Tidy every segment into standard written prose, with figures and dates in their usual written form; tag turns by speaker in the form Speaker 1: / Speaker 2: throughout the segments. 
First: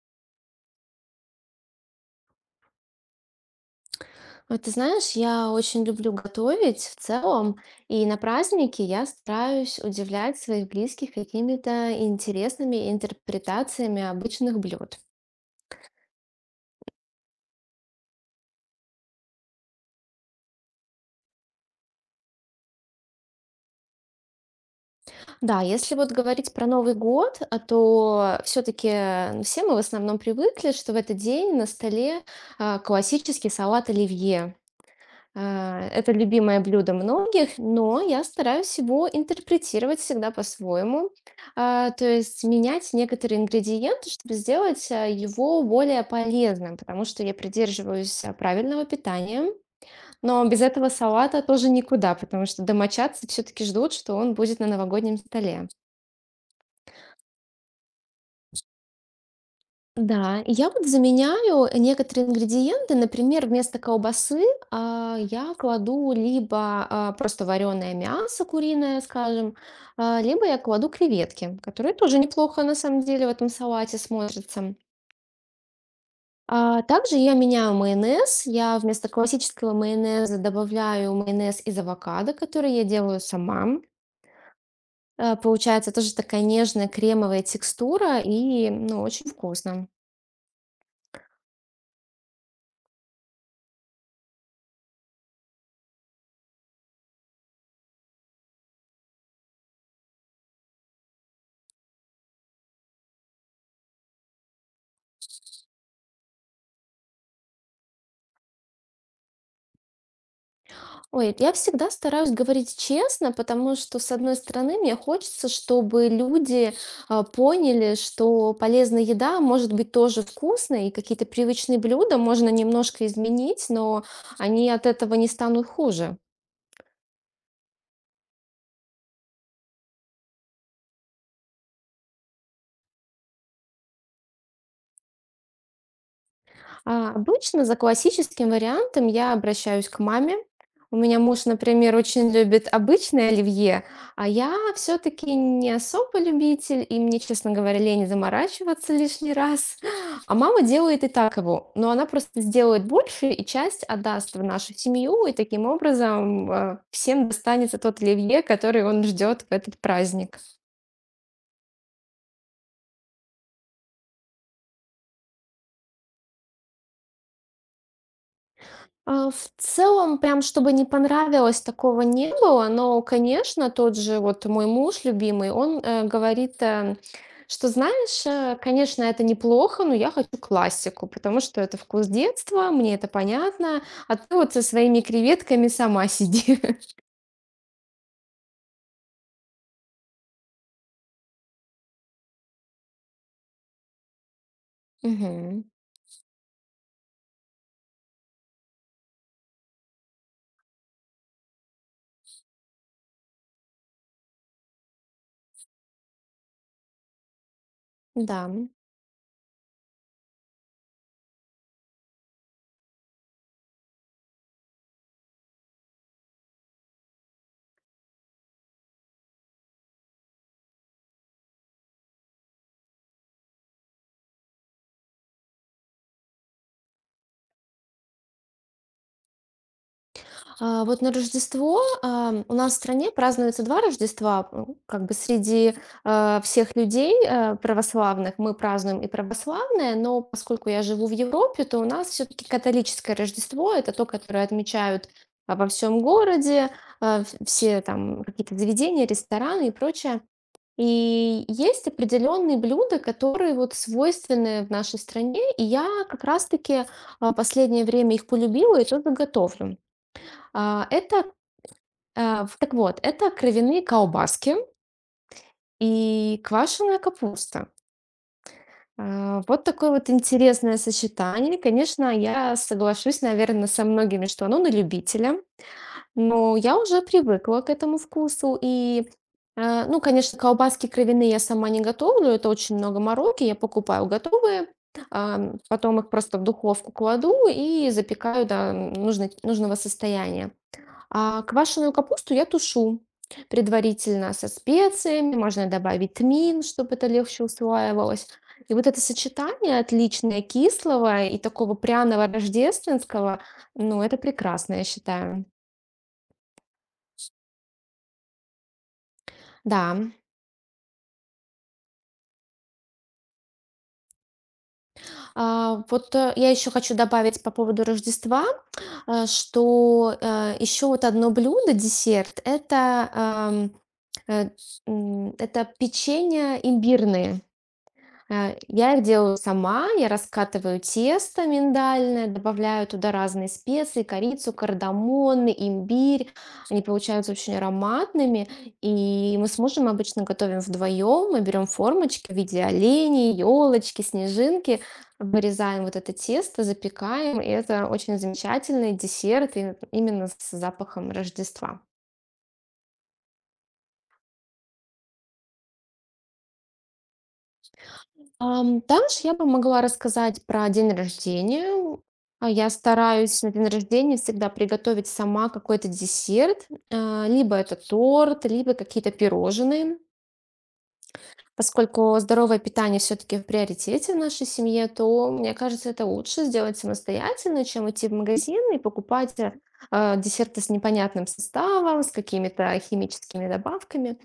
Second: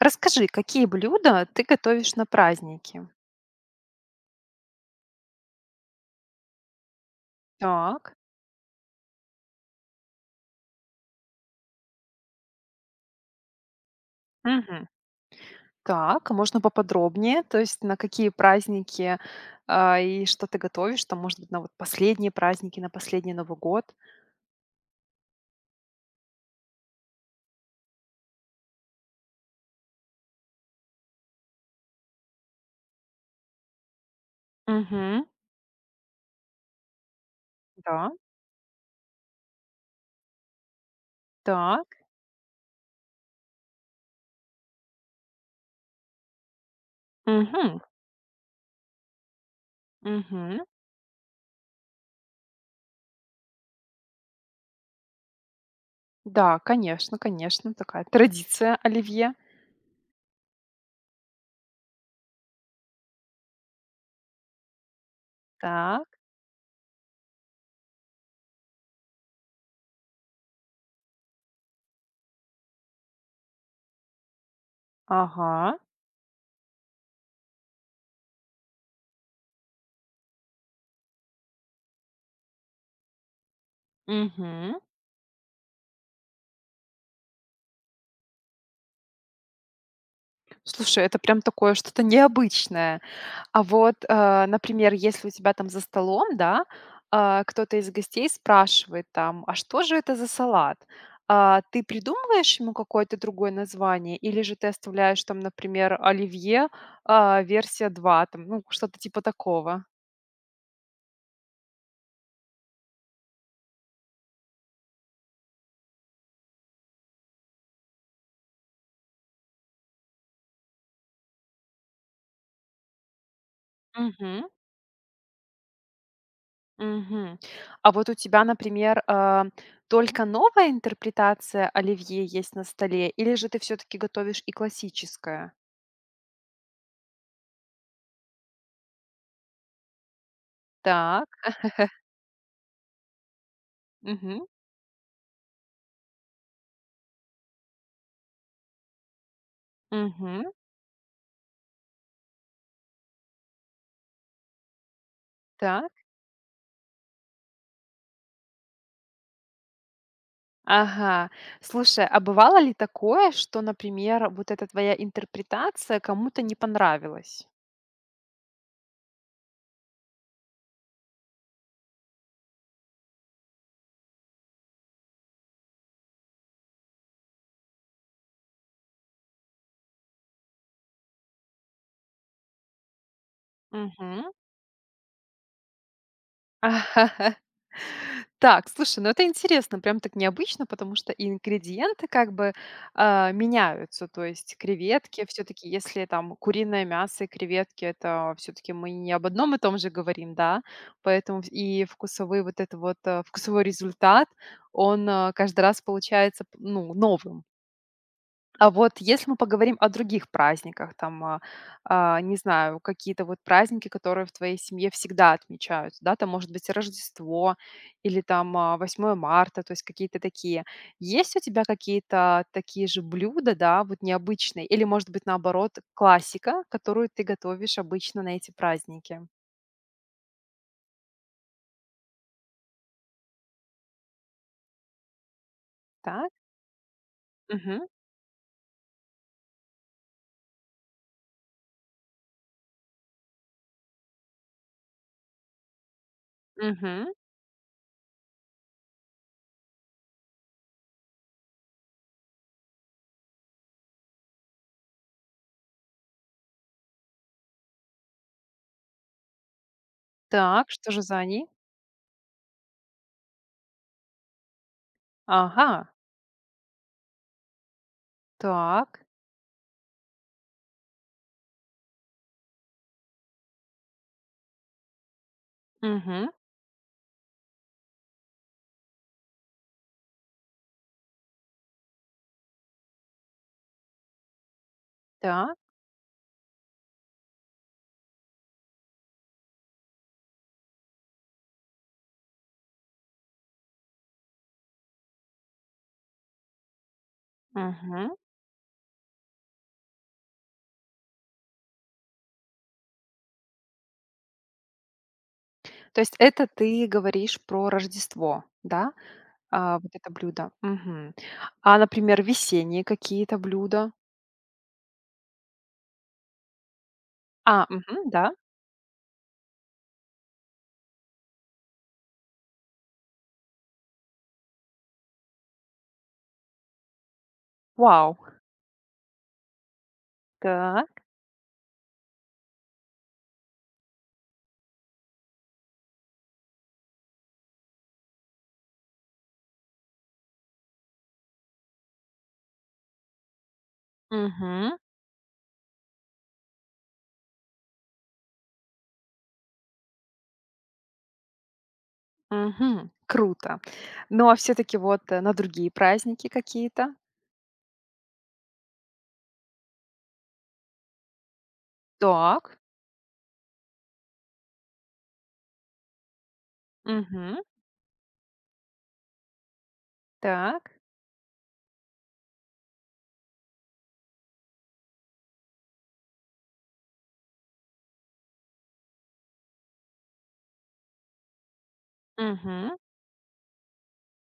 Speaker 1: Расскажи, какие блюда ты готовишь на праздники?
Speaker 2: Вот ты знаешь, я очень люблю готовить в целом, и на
Speaker 1: Так.
Speaker 2: праздники я стараюсь удивлять своих близких какими-то интересными интерпретациями обычных
Speaker 1: Мгм.
Speaker 2: блюд.
Speaker 1: Так, а можно поподробнее? То есть на какие праздники, и что ты готовишь? Там, может быть, на вот последние праздники, на последний Новый год?
Speaker 2: Да, если вот говорить про Новый год, а то все-таки все мы в основном привыкли, что в этот день на столе классический салат оливье.
Speaker 1: Угу.
Speaker 2: Это любимое блюдо многих, но
Speaker 1: Да.
Speaker 2: я стараюсь его интерпретировать всегда по-своему,
Speaker 1: Так.
Speaker 2: то есть менять некоторые ингредиенты, чтобы сделать его более полезным, потому что я
Speaker 1: Угу,
Speaker 2: придерживаюсь правильного питания, но
Speaker 1: угу.
Speaker 2: без этого салата тоже никуда, потому что домочадцы все-таки ждут, что он будет на новогоднем столе.
Speaker 1: Да, конечно, конечно, такая традиция оливье.
Speaker 2: Да, и я вот заменяю некоторые ингредиенты. Например, вместо колбасы, я
Speaker 1: Так.
Speaker 2: кладу либо, просто вареное мясо куриное, скажем, либо я кладу креветки, которые тоже неплохо на самом деле в этом салате смотрятся.
Speaker 1: Ага.
Speaker 2: Также я меняю майонез. Я вместо классического майонеза добавляю майонез из авокадо, который я делаю сама.
Speaker 1: Угу.
Speaker 2: Получается тоже такая нежная кремовая текстура и, ну, очень вкусно.
Speaker 1: Слушай, это прям такое что-то необычное. А вот, например, если у тебя там за столом, да, кто-то из гостей спрашивает там: "А что же это за салат?" Ты придумываешь ему какое-то другое название или же ты оставляешь там, например, оливье, версия 2, там, ну, что-то типа такого?
Speaker 2: Ой, я всегда стараюсь говорить честно, потому что, с одной стороны, мне хочется, чтобы люди поняли, что полезная еда может быть тоже вкусной, и какие-то привычные блюда можно немножко изменить, но
Speaker 1: Мгм,
Speaker 2: они от этого не станут хуже.
Speaker 1: мгм. А вот у тебя, например, только новая интерпретация оливье есть на столе или же ты все таки готовишь и классическое?
Speaker 2: Обычно за классическим вариантом я обращаюсь к маме. У меня
Speaker 1: Так.
Speaker 2: муж, например, очень любит обычное оливье, а
Speaker 1: Мгм,
Speaker 2: я все-таки не особо любитель, и мне, честно говоря, лень заморачиваться лишний раз. А
Speaker 1: мгм.
Speaker 2: мама делает и так его, но она просто сделает больше и часть отдаст в нашу семью, и таким
Speaker 1: Так.
Speaker 2: образом всем достанется тот оливье, который он ждет в этот праздник.
Speaker 1: Ага. Слушай, а бывало ли такое, что, например, вот эта твоя интерпретация кому-то не понравилась?
Speaker 2: В целом, прям чтобы не понравилось, такого не было, но, конечно, тот же вот мой муж любимый, он говорит, что, знаешь, конечно, это неплохо, но я хочу классику, потому что это вкус детства, мне это понятно, а
Speaker 1: Мгм.
Speaker 2: ты вот со своими креветками сама сиди.
Speaker 1: Так, слушай, ну это интересно, прям так необычно, потому что и ингредиенты как бы, меняются. То есть креветки все
Speaker 2: Мгм.
Speaker 1: таки, если там куриное мясо и креветки, это все таки мы не об одном и том же говорим, да. Поэтому и вкусовой вот это вот, вкусовой результат, он, каждый раз получается, ну, новым.
Speaker 2: Да.
Speaker 1: А вот если мы поговорим о других праздниках, там, не знаю, какие-то вот праздники, которые в твоей семье всегда отмечаются, да, там может быть Рождество или там 8 марта, то есть какие-то такие. Есть у тебя какие-то такие же блюда, да, вот необычные, или может быть наоборот классика, которую ты готовишь обычно на эти праздники?
Speaker 2: Вот на Рождество, у нас в стране празднуется 2 Рождества.
Speaker 1: Так.
Speaker 2: Всех людей,
Speaker 1: Угу.
Speaker 2: православных, мы празднуем и православное, но поскольку я живу в Европе, то у нас все таки католическое Рождество — это то, которое отмечают, во всем городе,
Speaker 1: Угу.
Speaker 2: в все там какие-то заведения, рестораны и прочее. И есть определенные блюда, которые вот свойственны в нашей стране, и я как раз таки, последнее время их полюбила и тоже готовлю.
Speaker 1: Так,
Speaker 2: А,
Speaker 1: что же за
Speaker 2: это
Speaker 1: они?
Speaker 2: это кровяные колбаски
Speaker 1: Ага,
Speaker 2: и квашеная капуста.
Speaker 1: так.
Speaker 2: Вот такое вот интересное сочетание. Конечно, я соглашусь, наверное, со многими, что оно на любителя,
Speaker 1: Угу.
Speaker 2: но я уже привыкла к этому вкусу. И, ну, конечно, колбаски кровяные я сама не готовлю, это очень много мороки. Я покупаю готовые,
Speaker 1: Так.
Speaker 2: потом их просто в духовку кладу и запекаю до нужной нужного состояния. А квашеную капусту я тушу предварительно со специями, можно добавить тмин, чтобы это легче
Speaker 1: Угу.
Speaker 2: усваивалось. И вот это сочетание отличное кислого и такого пряного рождественского, ну, это прекрасно, я считаю.
Speaker 1: То есть это ты говоришь про Рождество, да? Вот
Speaker 2: Да.
Speaker 1: это блюдо. Мгм. А, например, весенние какие-то блюда?
Speaker 2: Я еще хочу добавить по
Speaker 1: А,
Speaker 2: поводу
Speaker 1: мгм, да.
Speaker 2: Рождества, что еще вот одно блюдо, десерт, э, это печенье имбирные.
Speaker 1: Вау.
Speaker 2: Я их делаю сама, я раскатываю
Speaker 1: Так.
Speaker 2: тесто миндальное, добавляю туда разные специи, корицу, кардамон, имбирь. Они получаются очень ароматными, и мы с мужем обычно готовим вдвоем. Мы берем формочки в виде оленей, елочки,
Speaker 1: Мгм.
Speaker 2: снежинки, вырезаем вот это тесто, запекаем, и это очень замечательный десерт и именно с запахом Рождества.
Speaker 1: Мгм. Круто. Ну, а все-таки вот, на другие праздники какие-то?
Speaker 2: Дальше я бы могла рассказать про день рождения. А
Speaker 1: Так.
Speaker 2: я стараюсь на день рождения всегда приготовить сама какой-то десерт.
Speaker 1: Мгм.
Speaker 2: Либо это торт, либо какие-то пирожные.
Speaker 1: Так.
Speaker 2: Поскольку здоровое питание все-таки в приоритете в нашей семье, то, мне кажется, это лучше сделать самостоятельно, чем идти в магазин и покупать десерты с непонятным составом, с
Speaker 1: Мгм.
Speaker 2: какими-то химическими добавками.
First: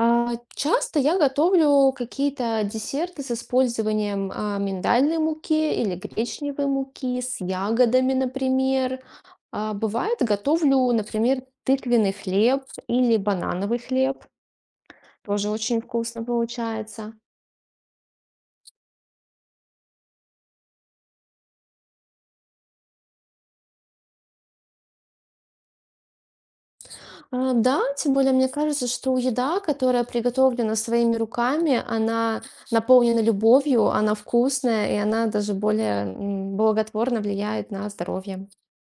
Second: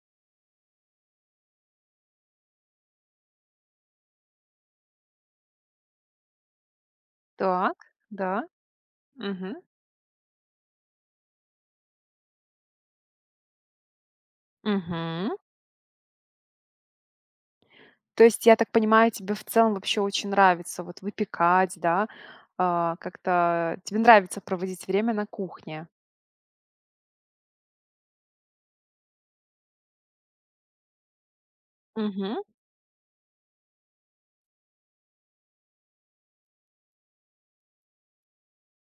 Speaker 2: А, Часто я готовлю какие-то десерты с использованием, миндальной муки или гречневой муки, с
Speaker 1: Так.
Speaker 2: ягодами,
Speaker 1: Да.
Speaker 2: например.
Speaker 1: Угу.
Speaker 2: Бывает, готовлю, например, тыквенный хлеб или банановый хлеб.
Speaker 1: Мгм.
Speaker 2: Тоже очень вкусно получается.
Speaker 1: То есть, я так понимаю, тебе в целом вообще очень нравится вот выпекать, да? Как-то тебе нравится проводить время на кухне?
Speaker 2: Да, тем более мне кажется, что еда, которая приготовлена своими руками,
Speaker 1: Мгм.
Speaker 2: она наполнена любовью, она вкусная, и она даже более, благотворно влияет на здоровье.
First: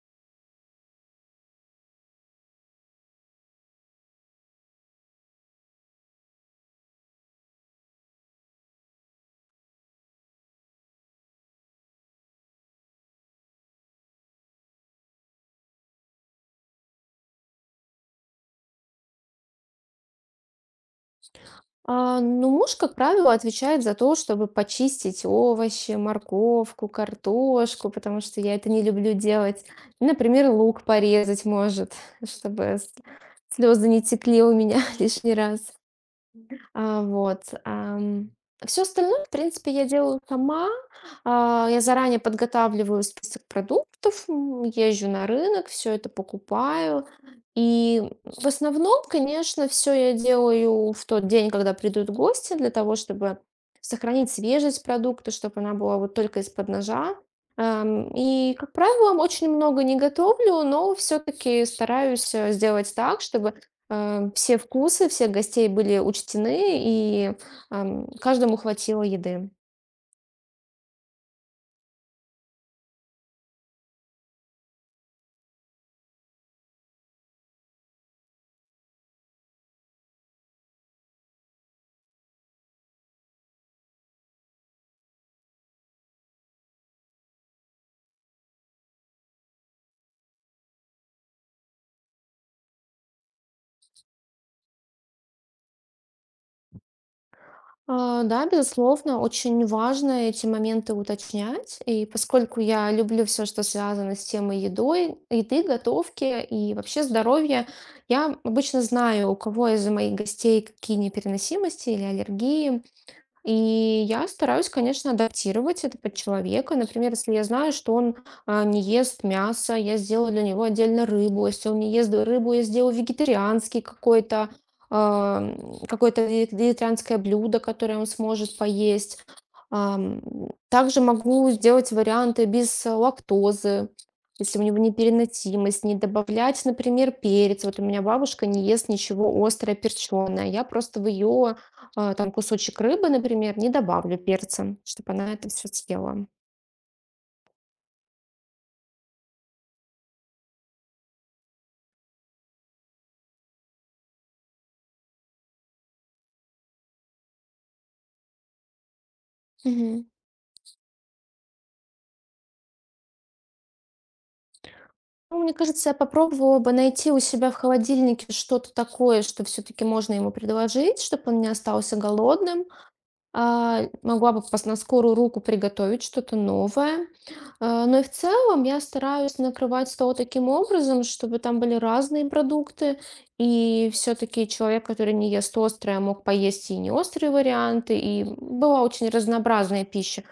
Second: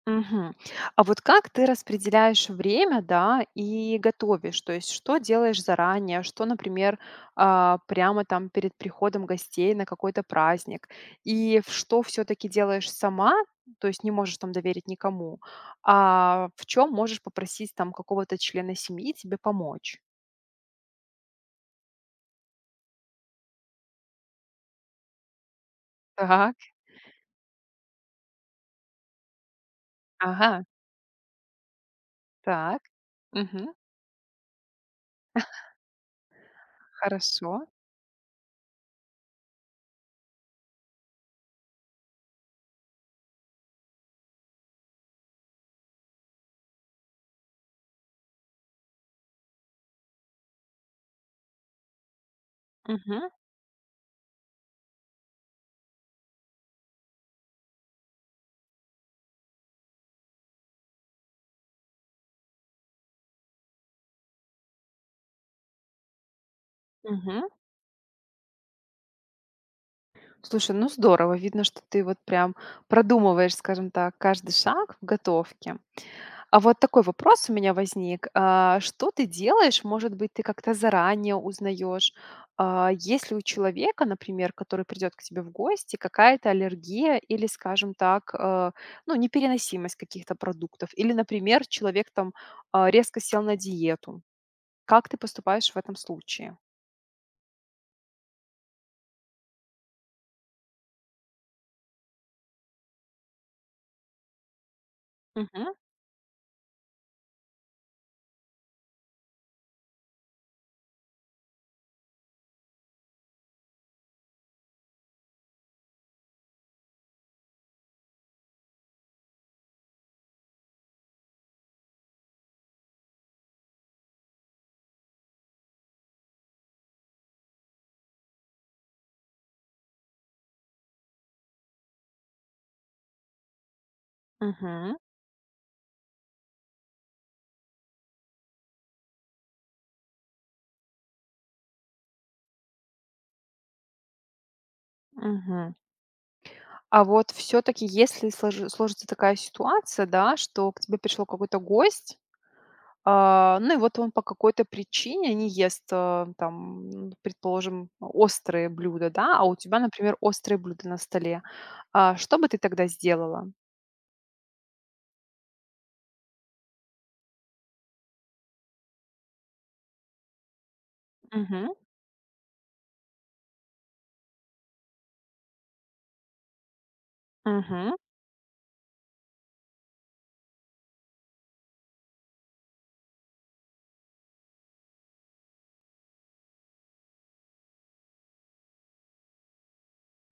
Speaker 1: Мгм. А вот как ты распределяешь время, да, и готовишь? То есть что делаешь заранее, что, например, прямо там перед приходом гостей на какой-то праздник? И в что все-таки делаешь сама, то есть не можешь там доверить никому, а в чем можешь попросить там какого-то члена семьи тебе помочь?
Speaker 2: Ну, муж, как правило, отвечает за то, чтобы почистить овощи,
Speaker 1: Так.
Speaker 2: морковку, картошку, потому что я это не люблю делать. И, например,
Speaker 1: Ага,
Speaker 2: лук порезать может, чтобы
Speaker 1: так.
Speaker 2: с-
Speaker 1: Мгм.
Speaker 2: слезы не текли у меня лишний раз. А, вот.
Speaker 1: Хорошо.
Speaker 2: Все остальное, в принципе, я делаю сама. Я заранее подготавливаю список продуктов, езжу на рынок, все это покупаю. И в основном, конечно, все я делаю в тот день, когда придут гости, для того,
Speaker 1: Мгм.
Speaker 2: чтобы сохранить свежесть продукта, чтобы она была вот только из-под ножа. И, как правило, очень много не готовлю, но все-таки стараюсь сделать так, чтобы все вкусы всех гостей были учтены, и,
Speaker 1: Мгм.
Speaker 2: каждому хватило еды.
Speaker 1: Слушай, ну здорово. Видно, что ты вот прям продумываешь, скажем так, каждый шаг в готовке. А вот такой вопрос у меня возник. Что ты делаешь? Может быть, ты как-то заранее узнаешь, есть ли у человека, например, который придет к тебе в гости, какая-то аллергия или, скажем так, ну, непереносимость каких-то продуктов? Или, например, человек там резко сел на диету. Как ты поступаешь в этом случае?
Speaker 2: Да, безусловно, очень важно эти моменты уточнять. И поскольку я люблю все что связано с темой еды,
Speaker 1: Мгм,
Speaker 2: готовки и вообще здоровья, я обычно знаю, у кого из моих гостей какие непереносимости или аллергии. И я стараюсь, конечно, адаптировать это под человека. Например, если я знаю, что он не ест мясо, я сделаю для него отдельно рыбу. Если он не ест рыбу, я сделаю вегетарианский какой-то а, м, какое-то ве- вегетарианское блюдо, которое он сможет поесть. Ам, Также могу сделать варианты без лактозы, если у него
Speaker 1: мгм,
Speaker 2: непереносимость, не добавлять, например, перец. Вот у меня бабушка не ест ничего острое, перченое. Я просто в ее там кусочек рыбы, например, не добавлю перца, чтобы она это все
Speaker 1: мгм.
Speaker 2: съела.
Speaker 1: А вот все таки, если сложится такая ситуация, да, что к тебе пришел какой-то гость, ну и вот он по какой-то причине не ест, предположим, острые блюда, да, а у тебя,
Speaker 2: Мгм.
Speaker 1: например, острые блюда на столе. Что бы ты тогда сделала?
Speaker 2: Ну, мне кажется, я попробовала бы найти у себя в холодильнике что-то такое, что все-таки можно ему предложить, чтобы он не
Speaker 1: Мгм,
Speaker 2: остался голодным. Могла бы на скорую руку приготовить что-то новое.
Speaker 1: мгм.
Speaker 2: Но и в целом я стараюсь накрывать стол таким образом, чтобы там были разные продукты. И все-таки человек, который не ест острое, мог поесть и не острые варианты. И была очень разнообразная пища.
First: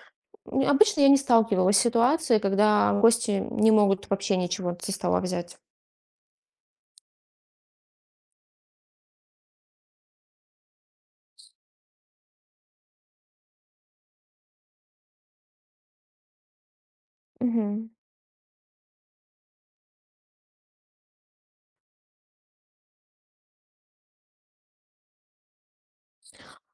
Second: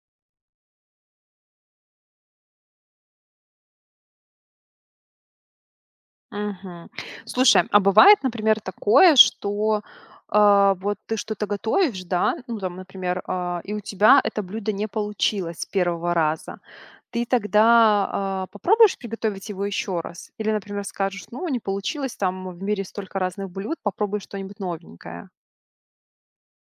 Speaker 2: Обычно я не сталкивалась с ситуацией, когда гости не могут вообще ничего со стола взять.
Speaker 1: Мгм. Слушай, а бывает, например, такое, что, вот ты что-то готовишь, да, ну, там, например, и у тебя это блюдо не получилось с 1 раза. Ты тогда,
Speaker 2: Мгм.
Speaker 1: попробуешь приготовить его еще раз? Или, например, скажешь: "Ну, не получилось, там в мире столько разных блюд, попробуй что-нибудь новенькое".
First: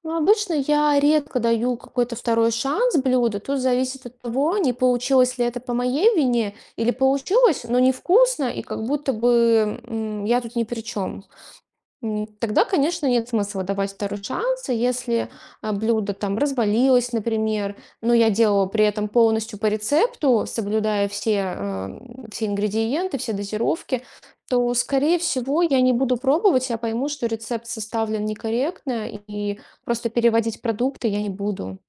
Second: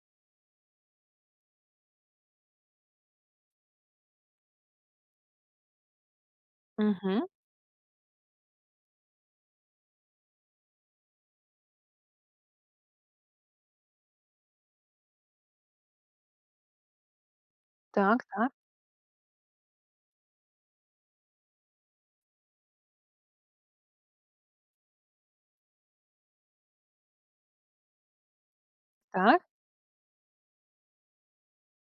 Speaker 2: Ну, обычно я редко даю какой-то второй шанс блюду. Тут зависит от того, не получилось ли это по моей вине, или
Speaker 1: Мгм.
Speaker 2: получилось, но невкусно, и как будто бы я тут ни при чем. Тогда, конечно, нет смысла давать второй шанс, и если блюдо там развалилось, например, но
Speaker 1: Так,
Speaker 2: я
Speaker 1: так,
Speaker 2: делала при этом полностью по рецепту, соблюдая все, все ингредиенты, все дозировки, то, скорее всего, я не буду пробовать, я пойму, что рецепт составлен некорректно,
Speaker 1: так.
Speaker 2: и просто переводить продукты я не буду.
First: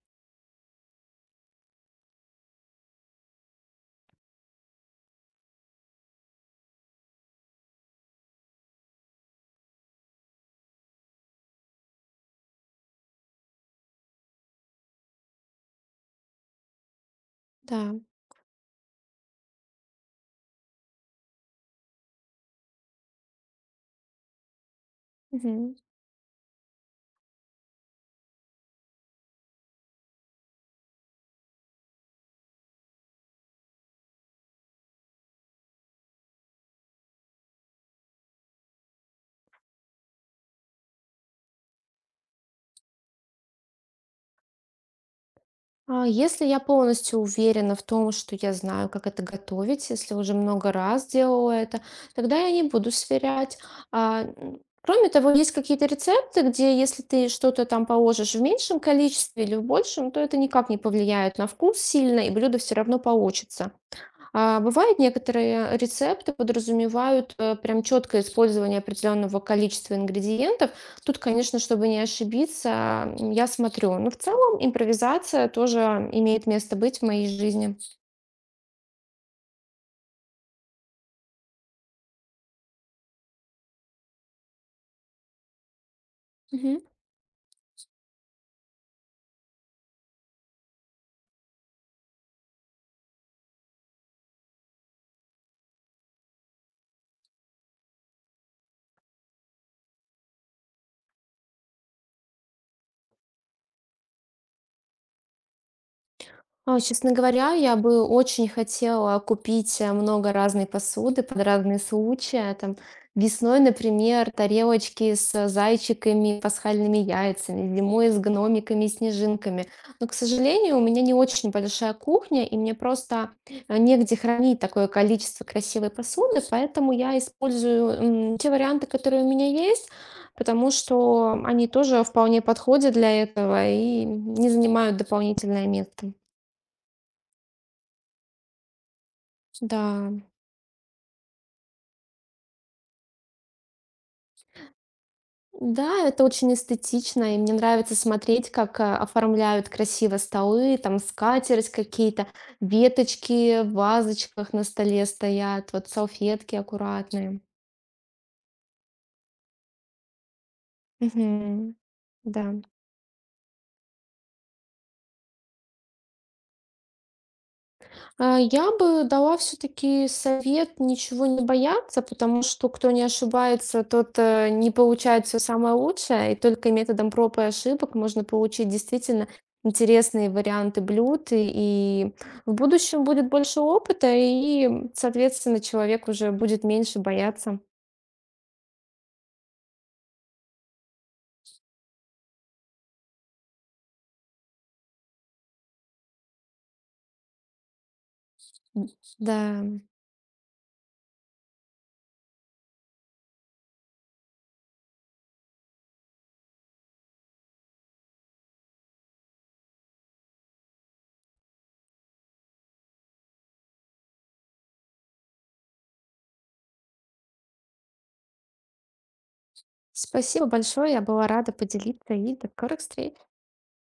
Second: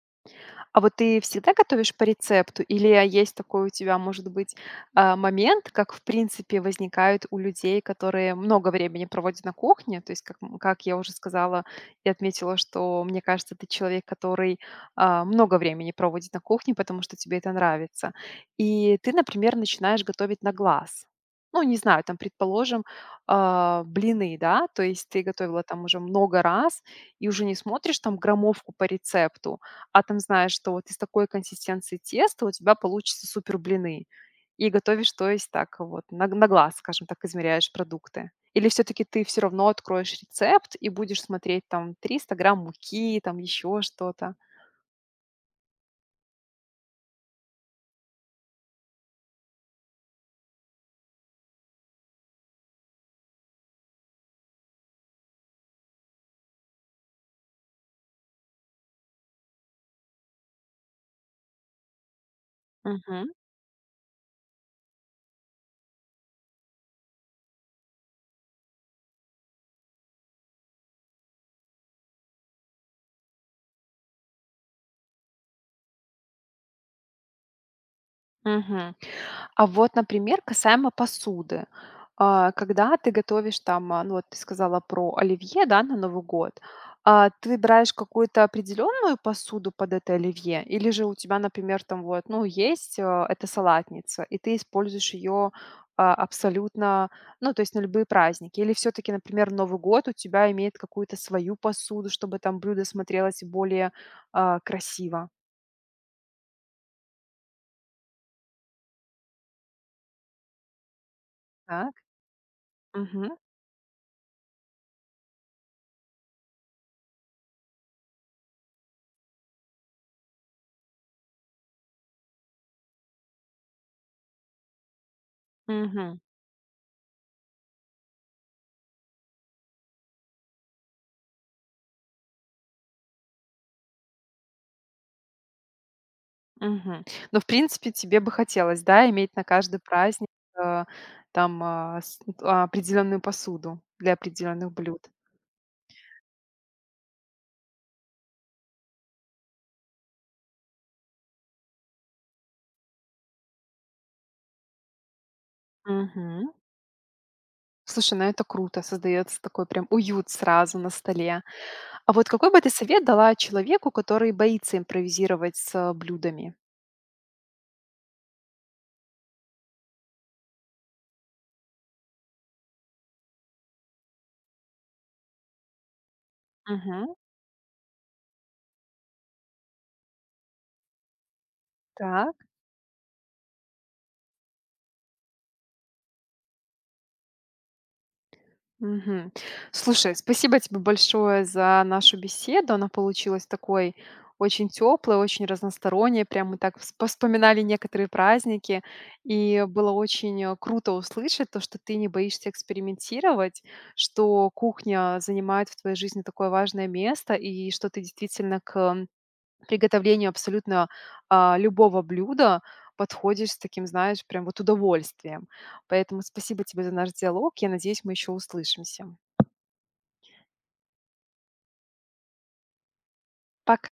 Speaker 1: А вот ты всегда готовишь по рецепту или есть такой у тебя, может быть, момент, как, в принципе, возникают у людей, которые много времени проводят на кухне? То есть, как, как я уже сказала и отметила, что, мне кажется, ты человек, который много времени проводит на кухне, потому что тебе это
Speaker 2: Да.
Speaker 1: нравится. И ты, например, начинаешь готовить на глаз. Ну, не знаю, там, предположим, блины, да, то есть ты готовила
Speaker 2: Мгм.
Speaker 1: там уже много раз и уже не смотришь там граммовку по рецепту, а там знаешь, что вот из такой консистенции теста у тебя получатся супер блины. И готовишь, то есть так вот на глаз, скажем так, измеряешь продукты. Или все-таки ты все равно откроешь рецепт и будешь смотреть там 300 грамм муки, там еще что-то.
Speaker 2: Если я полностью уверена в том, что я знаю, как это готовить, если уже много раз делала это, тогда я не буду сверять. Кроме того, есть какие-то рецепты, где если ты что-то там положишь в меньшем количестве или в большем, то это никак не повлияет на вкус сильно, и блюдо все равно получится. А бывают некоторые рецепты подразумевают, прям четкое использование определенного количества ингредиентов. Тут, конечно, чтобы не ошибиться, я смотрю. Но в целом импровизация тоже имеет место быть в моей жизни.
Speaker 1: Мгм. А вот, например, касаемо посуды. Когда ты готовишь там, ну вот ты сказала про оливье, да, на Новый год, ты выбираешь какую-то определенную посуду под это оливье, или же у тебя, например, там вот, ну, есть эта салатница, и ты используешь ее абсолютно, ну, то есть на любые праздники, или все-таки, например, Новый год у тебя имеет какую-то свою посуду, чтобы там блюдо смотрелось более красиво.
Speaker 2: Честно говоря, я бы очень хотела купить много разной посуды под разные
Speaker 1: Так.
Speaker 2: случаи. Там
Speaker 1: Мгм.
Speaker 2: весной, например, тарелочки с зайчиками, пасхальными яйцами, зимой с гномиками и снежинками. Но, к сожалению, у меня не очень большая кухня, и мне просто негде хранить такое количество красивой
Speaker 1: Мгм.
Speaker 2: посуды, поэтому я использую те варианты, которые у меня есть, потому что они тоже вполне подходят для этого и не занимают дополнительное место.
Speaker 1: Мгм. Ну, в принципе, тебе бы хотелось, да, иметь на каждый
Speaker 2: Да,
Speaker 1: праздник, э, определенную посуду для определенных блюд.
Speaker 2: да, это очень эстетично, и мне нравится смотреть, как оформляют красиво столы, там скатерть какие-то, веточки в вазочках на столе стоят, вот
Speaker 1: Мгм.
Speaker 2: салфетки аккуратные.
Speaker 1: Слушай, ну это круто, создается такой прям уют сразу на столе.
Speaker 2: Мгм.
Speaker 1: А вот какой бы
Speaker 2: Да.
Speaker 1: ты совет дала человеку, который боится импровизировать с блюдами?
Speaker 2: Я бы дала все-таки совет ничего не бояться, потому что кто не ошибается, тот не получает все самое лучшее, и только методом
Speaker 1: Мгм.
Speaker 2: проб и ошибок можно получить действительно интересные варианты блюд, и
Speaker 1: Так.
Speaker 2: в будущем будет больше опыта, и, соответственно, человек уже будет меньше бояться.
Speaker 1: Мгм. Слушай, спасибо тебе большое за нашу беседу. Она получилась такой очень теплой, очень разносторонней. Прям мы так повспоминали некоторые праздники.
Speaker 2: М, Да,
Speaker 1: И было очень круто услышать то, что ты не боишься экспериментировать, что кухня занимает в твоей жизни такое важное место, и что ты действительно к приготовлению абсолютно, любого блюда подходишь с таким, знаешь, прям вот удовольствием. Поэтому спасибо тебе за наш диалог. Я надеюсь, мы еще услышимся.
Speaker 2: спасибо большое, я была рада поделиться, и до скорых встреч.
Speaker 1: Пока.